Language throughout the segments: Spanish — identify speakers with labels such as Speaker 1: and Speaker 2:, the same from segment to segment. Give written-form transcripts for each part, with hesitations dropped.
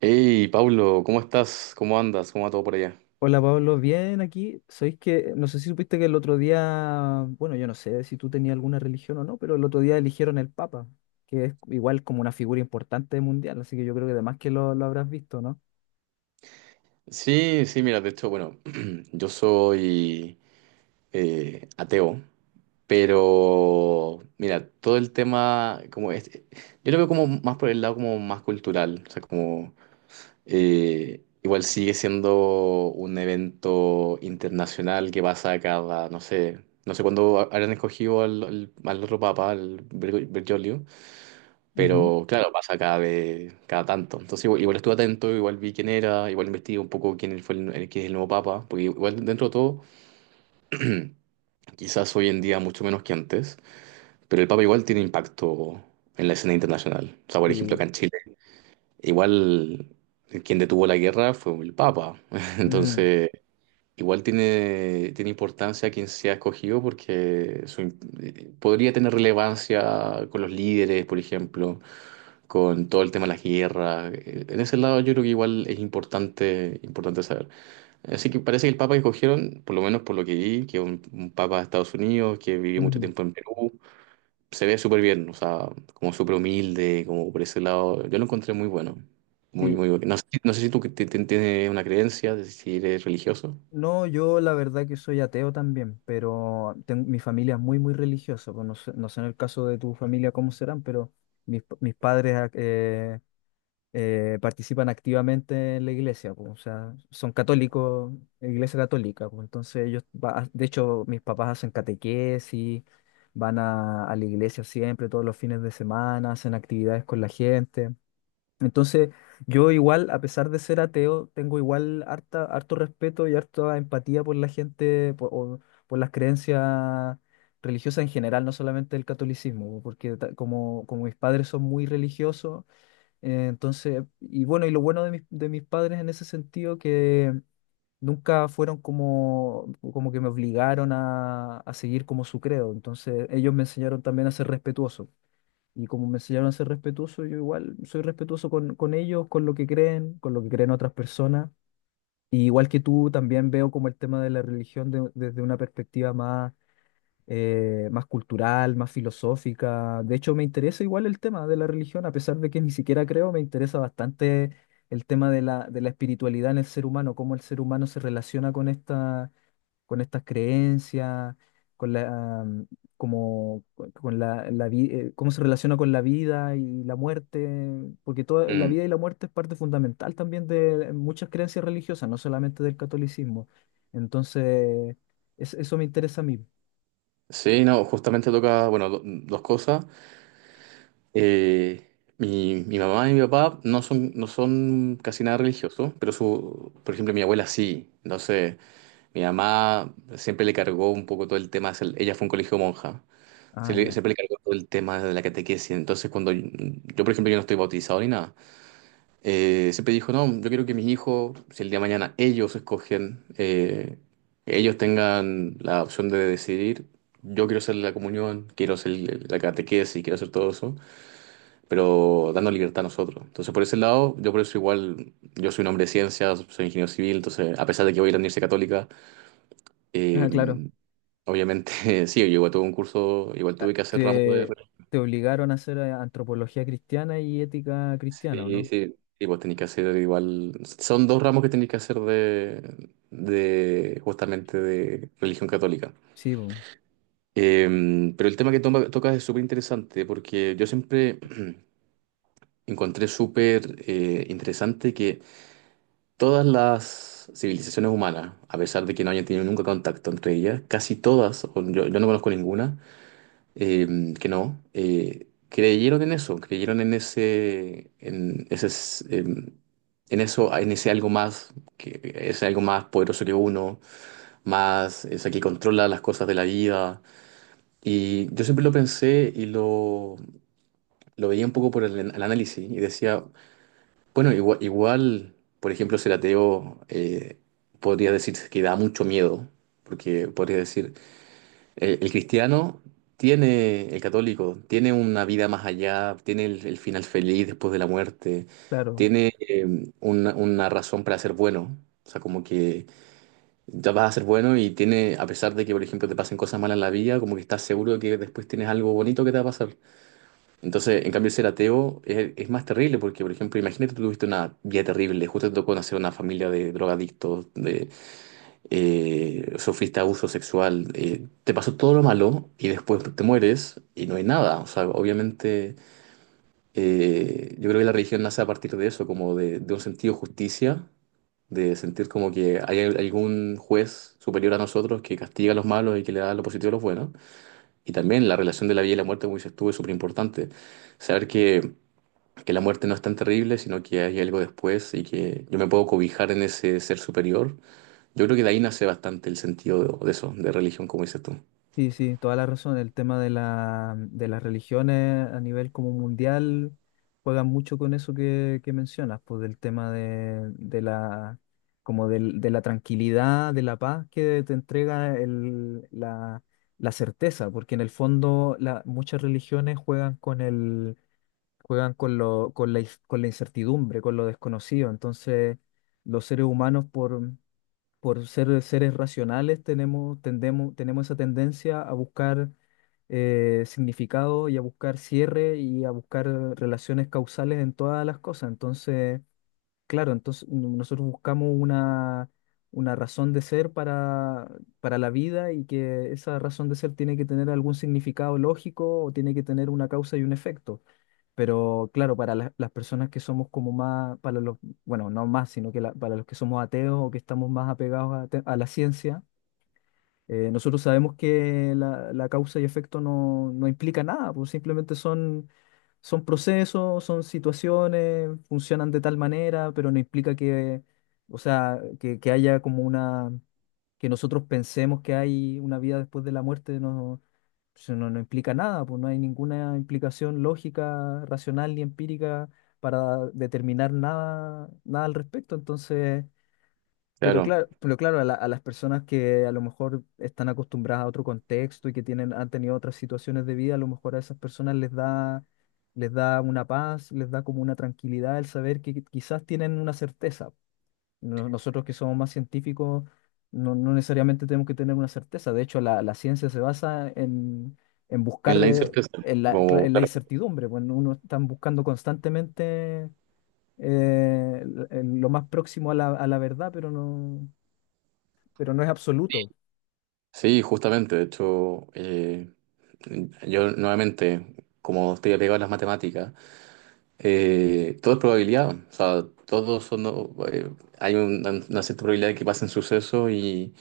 Speaker 1: Hey, Pablo, ¿cómo estás? ¿Cómo andas? ¿Cómo va todo por allá?
Speaker 2: Hola Pablo, bien aquí. Sabéis que no sé si supiste que el otro día, yo no sé si tú tenías alguna religión o no, pero el otro día eligieron el Papa, que es igual como una figura importante mundial, así que yo creo que además que lo habrás visto, ¿no?
Speaker 1: Sí, sí, mira, de hecho, bueno, yo soy ateo, pero mira, todo el tema, como este, yo lo veo como más por el lado como más cultural, o sea, como igual sigue siendo un evento internacional que pasa cada, no sé, no sé cuándo habrán escogido al otro papa, al Bergoglio.
Speaker 2: Ujú.
Speaker 1: Pero claro, pasa cada vez, cada tanto. Entonces igual, igual estuve atento, igual vi quién era, igual investigué un poco quién fue quién es el nuevo papa, porque igual dentro de todo, quizás hoy en día mucho menos que antes, pero el papa igual tiene impacto en la escena internacional. O sea, por ejemplo,
Speaker 2: Sí.
Speaker 1: acá en Chile, igual quien detuvo la guerra fue el papa.
Speaker 2: Mm,
Speaker 1: Entonces, igual tiene, tiene importancia quien sea escogido porque podría tener relevancia con los líderes, por ejemplo, con todo el tema de la guerra, en ese lado yo creo que igual es importante, importante saber. Así que parece que el papa que escogieron, por lo menos por lo que vi, que es un papa de Estados Unidos, que vivió mucho
Speaker 2: mm.
Speaker 1: tiempo en Perú, se ve súper bien, o sea, como súper humilde, como por ese lado, yo lo encontré muy bueno. Muy,
Speaker 2: Sí.
Speaker 1: muy bueno. No sé, no sé si tú que tienes una creencia, de si eres religioso.
Speaker 2: No, yo la verdad que soy ateo también, pero mi familia es muy religiosa. Pues no sé, no sé en el caso de tu familia cómo serán, pero mis padres participan activamente en la iglesia, pues, o sea, son católicos, iglesia católica, pues, entonces de hecho, mis papás hacen catequesis, van a la iglesia siempre, todos los fines de semana, hacen actividades con la gente. Entonces, yo igual, a pesar de ser ateo, tengo igual harto respeto y harta empatía por la gente, o por las creencias religiosas en general, no solamente el catolicismo, porque como mis padres son muy religiosos, entonces, y bueno, y lo bueno de de mis padres en ese sentido que nunca fueron como que me obligaron a seguir como su credo. Entonces, ellos me enseñaron también a ser respetuoso. Y como me enseñaron a ser respetuoso, yo igual soy respetuoso con ellos, con lo que creen, con lo que creen otras personas. Y igual que tú, también veo como el tema de la religión desde una perspectiva más más cultural, más filosófica. De hecho, me interesa igual el tema de la religión, a pesar de que ni siquiera creo, me interesa bastante el tema de de la espiritualidad en el ser humano, cómo el ser humano se relaciona con esta, con estas creencias, con la, mm, con cómo se relaciona con la vida y la muerte, porque toda la
Speaker 1: Mm.
Speaker 2: vida y la muerte es parte fundamental también de muchas creencias religiosas, no solamente del catolicismo. Entonces, eso me interesa a mí.
Speaker 1: Sí, no, justamente toca, bueno, dos cosas. Eh, mi, mi mamá y mi papá no son, no son casi nada religiosos, pero su, por ejemplo, mi abuela sí. Entonces, mi mamá siempre le cargó un poco todo el tema, ella fue a un colegio monja,
Speaker 2: Ah, ya.
Speaker 1: siempre le cargó todo el tema de la catequesis. Entonces, cuando yo, por ejemplo, yo no estoy bautizado ni nada. Siempre dijo, no, yo quiero que mis hijos, si el día de mañana ellos escogen, ellos tengan la opción de decidir, yo quiero hacer la comunión, quiero hacer la catequesis, quiero hacer todo eso pero dando libertad a nosotros. Entonces, por ese lado, yo por eso igual, yo soy un hombre de ciencias, soy ingeniero civil, entonces, a pesar de que voy a ir a la Universidad Católica,
Speaker 2: Ah,
Speaker 1: eh,
Speaker 2: claro.
Speaker 1: obviamente, sí, yo igual tuve un curso, igual
Speaker 2: Ah,
Speaker 1: tuve que hacer ramos de...
Speaker 2: Te obligaron a hacer antropología cristiana y ética cristiana, ¿o
Speaker 1: Sí,
Speaker 2: no?
Speaker 1: sí, sí, vos tenés que hacer igual... Son dos ramos que tenés que hacer de justamente de religión católica.
Speaker 2: Sí,
Speaker 1: Pero el tema que tocas es súper interesante porque yo siempre encontré súper interesante que todas las civilizaciones humanas, a pesar de que no hayan tenido nunca contacto entre ellas, casi todas, o yo no conozco ninguna, que no, creyeron en eso, creyeron en ese, en ese, en eso, en ese algo más, que es algo más poderoso que uno, más, o sea, que controla las cosas de la vida. Y yo siempre lo pensé y lo veía un poco por el, el análisis y decía, bueno, igual, por ejemplo, ser ateo podría decir que da mucho miedo, porque podría decir, el cristiano tiene, el católico, tiene una vida más allá, tiene el final feliz después de la muerte,
Speaker 2: claro.
Speaker 1: tiene una razón para ser bueno, o sea, como que ya vas a ser bueno y tiene, a pesar de que, por ejemplo, te pasen cosas malas en la vida, como que estás seguro de que después tienes algo bonito que te va a pasar. Entonces, en cambio, ser ateo es más terrible porque, por ejemplo, imagínate tú tuviste una vida terrible, justo te tocó nacer en una familia de drogadictos, de, sufriste abuso sexual, te pasó todo lo malo y después te mueres y no hay nada. O sea, obviamente, yo creo que la religión nace a partir de eso, como de un sentido de justicia, de sentir como que hay algún juez superior a nosotros que castiga a los malos y que le da lo positivo a los buenos. Y también la relación de la vida y la muerte, como dices tú, es súper importante. Saber que la muerte no es tan terrible, sino que hay algo después y que yo me puedo cobijar en ese ser superior. Yo creo que de ahí nace bastante el sentido de eso, de religión, como dices tú.
Speaker 2: Sí, sí, toda la razón. El tema de de las religiones a nivel como mundial juegan mucho con eso que mencionas, pues del tema de la de la tranquilidad, de la paz que te entrega la certeza, porque en el fondo muchas religiones juegan con el juegan con lo, con la incertidumbre, con lo desconocido. Entonces, los seres humanos, por ser seres racionales, tendemos, tenemos esa tendencia a buscar significado y a buscar cierre y a buscar relaciones causales en todas las cosas. Entonces, claro, entonces nosotros buscamos una razón de ser para la vida y que esa razón de ser tiene que tener algún significado lógico o tiene que tener una causa y un efecto. Pero claro, para las personas que somos como más, para los, bueno, no más, sino que para los que somos ateos o que estamos más apegados a, a la ciencia, nosotros sabemos que la causa y efecto no, no implica nada, pues simplemente son son procesos, son situaciones, funcionan de tal manera, pero no implica que, o sea, que haya como una, que nosotros pensemos que hay una vida después de la muerte, no, pues, no, no implica nada, pues no hay ninguna implicación lógica, racional ni empírica para determinar nada, nada al respecto. Entonces,
Speaker 1: Claro,
Speaker 2: pero claro, a las personas que a lo mejor están acostumbradas a otro contexto y que tienen, han tenido otras situaciones de vida, a lo mejor a esas personas les da una paz, les da como una tranquilidad el saber que quizás tienen una certeza. Nosotros que somos más científicos, no, no necesariamente tenemos que tener una certeza. De hecho, la ciencia se basa en
Speaker 1: en
Speaker 2: buscar
Speaker 1: la incerteza.
Speaker 2: en
Speaker 1: Como,
Speaker 2: en la
Speaker 1: claro.
Speaker 2: incertidumbre. Bueno, uno está buscando constantemente lo más próximo a a la verdad, pero no es absoluto.
Speaker 1: Sí, justamente, de hecho, yo nuevamente, como estoy apegado a las matemáticas, todo es probabilidad, o sea, todos son, eh, hay una cierta probabilidad de que pasen sucesos y...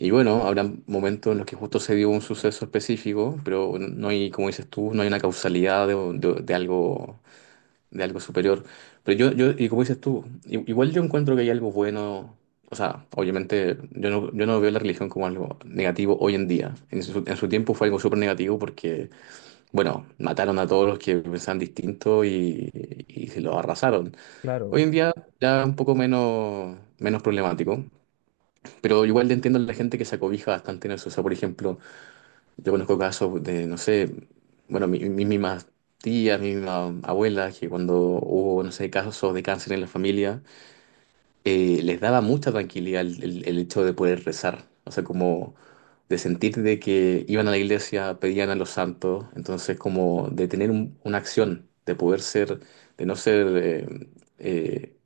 Speaker 1: Y bueno, habrá momentos en los que justo se dio un suceso específico, pero no hay, como dices tú, no hay una causalidad de, de algo superior. Pero yo, y como dices tú, igual yo encuentro que hay algo bueno, o sea, obviamente yo no, yo no veo la religión como algo negativo hoy en día. En su tiempo fue algo súper negativo porque, bueno, mataron a todos los que pensaban distinto y se los arrasaron. Hoy
Speaker 2: Claro,
Speaker 1: en día ya un poco menos, menos problemático. Pero igual entiendo a la gente que se acobija bastante en eso. O sea, por ejemplo, yo conozco casos de, no sé, bueno, mis mismas tías, mi misma abuela, que cuando hubo, no sé, casos de cáncer en la familia, les daba mucha tranquilidad el, el hecho de poder rezar, o sea, como de sentir de que iban a la iglesia, pedían a los santos, entonces como de tener una acción, de poder ser, de no ser, eh,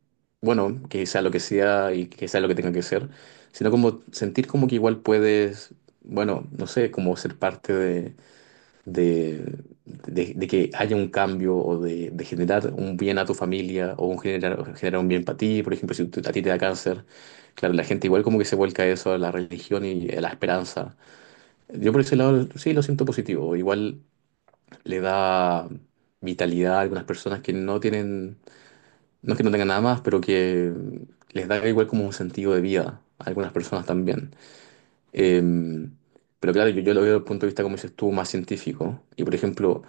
Speaker 1: bueno, que sea lo que sea y que sea lo que tenga que ser, sino como sentir como que igual puedes, bueno, no sé, como ser parte de, de que haya un cambio o de generar un bien a tu familia o un generar, generar un bien para ti. Por ejemplo, si tú- a ti te da cáncer, claro, la gente igual como que se vuelca a eso, a la religión y a la esperanza. Yo por ese lado sí lo siento positivo. Igual le da vitalidad a algunas personas que no tienen, no es que no tengan nada más, pero que les da igual como un sentido de vida a algunas personas también. Em, pero claro, yo lo veo desde el punto de vista, como dices tú, más científico. Y por ejemplo,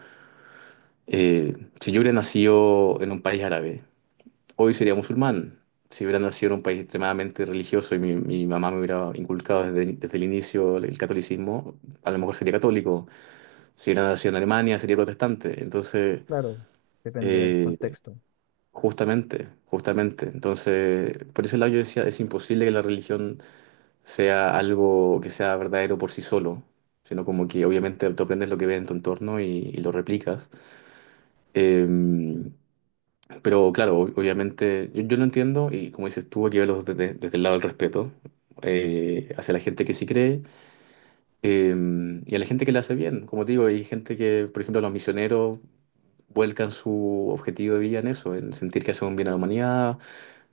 Speaker 1: Eh, si yo hubiera nacido en un país árabe, hoy sería musulmán. Si hubiera nacido en un país extremadamente religioso y mi mamá me hubiera inculcado desde, desde el inicio el catolicismo, a lo mejor sería católico. Si hubiera nacido en Alemania, sería protestante. Entonces,
Speaker 2: claro, depende del
Speaker 1: eh,
Speaker 2: contexto.
Speaker 1: justamente, justamente. Entonces, por ese lado yo decía, es imposible que la religión sea algo que sea verdadero por sí solo, sino como que obviamente tú aprendes lo que ves en tu entorno y lo replicas. Eh, Pero claro, obviamente yo, yo lo entiendo y como dices tú, hay que verlo desde, desde el lado del respeto, hacia la gente que sí cree, eh, y a la gente que la hace bien. Como te digo, hay gente que, por ejemplo, los misioneros vuelcan su objetivo de vida en eso, en sentir que hacen un bien a la humanidad,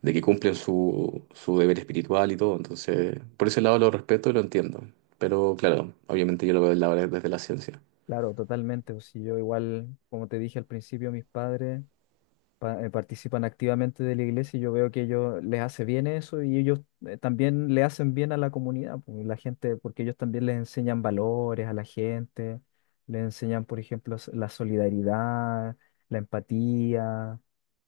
Speaker 1: de que cumplen su, su deber espiritual y todo. Entonces, por ese lado lo respeto y lo entiendo. Pero claro, obviamente yo lo veo del lado desde la ciencia.
Speaker 2: Claro, totalmente. Pues, si yo igual, como te dije al principio, mis padres participan activamente de la iglesia y yo veo que ellos les hace bien eso y ellos también le hacen bien a la comunidad, pues, la gente, porque ellos también les enseñan valores a la gente, les enseñan, por ejemplo, la solidaridad, la empatía.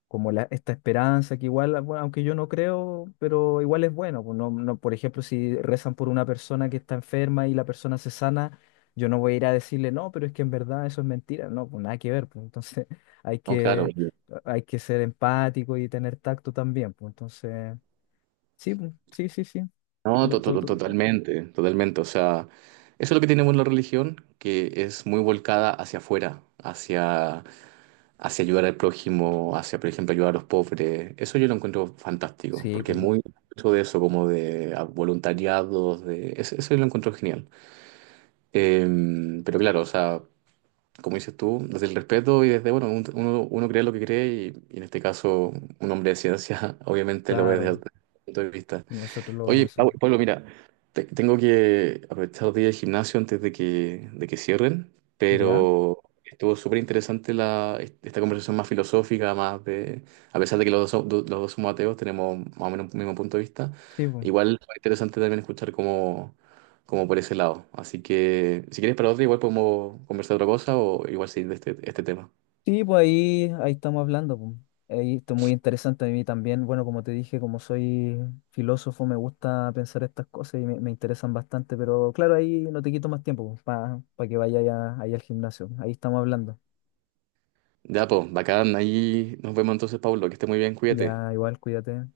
Speaker 2: Como la, esta esperanza que igual, bueno, aunque yo no creo, pero igual es bueno. Pues no, no, por ejemplo, si rezan por una persona que está enferma y la persona se sana, yo no voy a ir a decirle, no, pero es que en verdad eso es mentira. No, pues nada que ver. Pues, entonces hay
Speaker 1: No, claro.
Speaker 2: que, hay que ser empático y tener tacto también. Pues entonces, sí, pues, sí, sí, sí.
Speaker 1: No,
Speaker 2: De- to- to-
Speaker 1: totalmente, totalmente. O sea, eso es lo que tiene bueno la religión, que es muy volcada hacia afuera, hacia, hacia ayudar al prójimo, hacia, por ejemplo, ayudar a los pobres. Eso yo lo encuentro fantástico,
Speaker 2: Sí,
Speaker 1: porque es
Speaker 2: pues
Speaker 1: muy mucho de eso, como de ah, voluntariados, de eso yo lo encuentro genial. Eh, pero claro, o sea, como dices tú, desde el respeto y desde, bueno, uno, uno cree lo que cree y en este caso un hombre de ciencia obviamente lo ve desde
Speaker 2: claro,
Speaker 1: otro punto de vista.
Speaker 2: nosotros lo
Speaker 1: Oye,
Speaker 2: vamos a... hacer.
Speaker 1: Pablo, mira, tengo que aprovechar los días de gimnasio antes de que cierren,
Speaker 2: ¿Ya?
Speaker 1: pero estuvo súper interesante la, esta conversación más filosófica, más de, a pesar de que los dos, los dos somos ateos, tenemos más o menos un mismo punto de vista.
Speaker 2: Sí, pues.
Speaker 1: Igual fue interesante también escuchar como, como por ese lado. Así que, si quieres para otro, igual podemos conversar otra cosa o igual seguir de este, este tema.
Speaker 2: Sí, pues ahí, ahí estamos hablando, pues. Ahí esto es muy interesante a mí también. Bueno, como te dije, como soy filósofo, me gusta pensar estas cosas y me interesan bastante, pero claro, ahí no te quito más tiempo para que vayas ahí al gimnasio. Ahí estamos hablando.
Speaker 1: Ya, pues, bacán, ahí nos vemos entonces, Pablo, que esté muy bien, cuídate.
Speaker 2: Ya, igual, cuídate.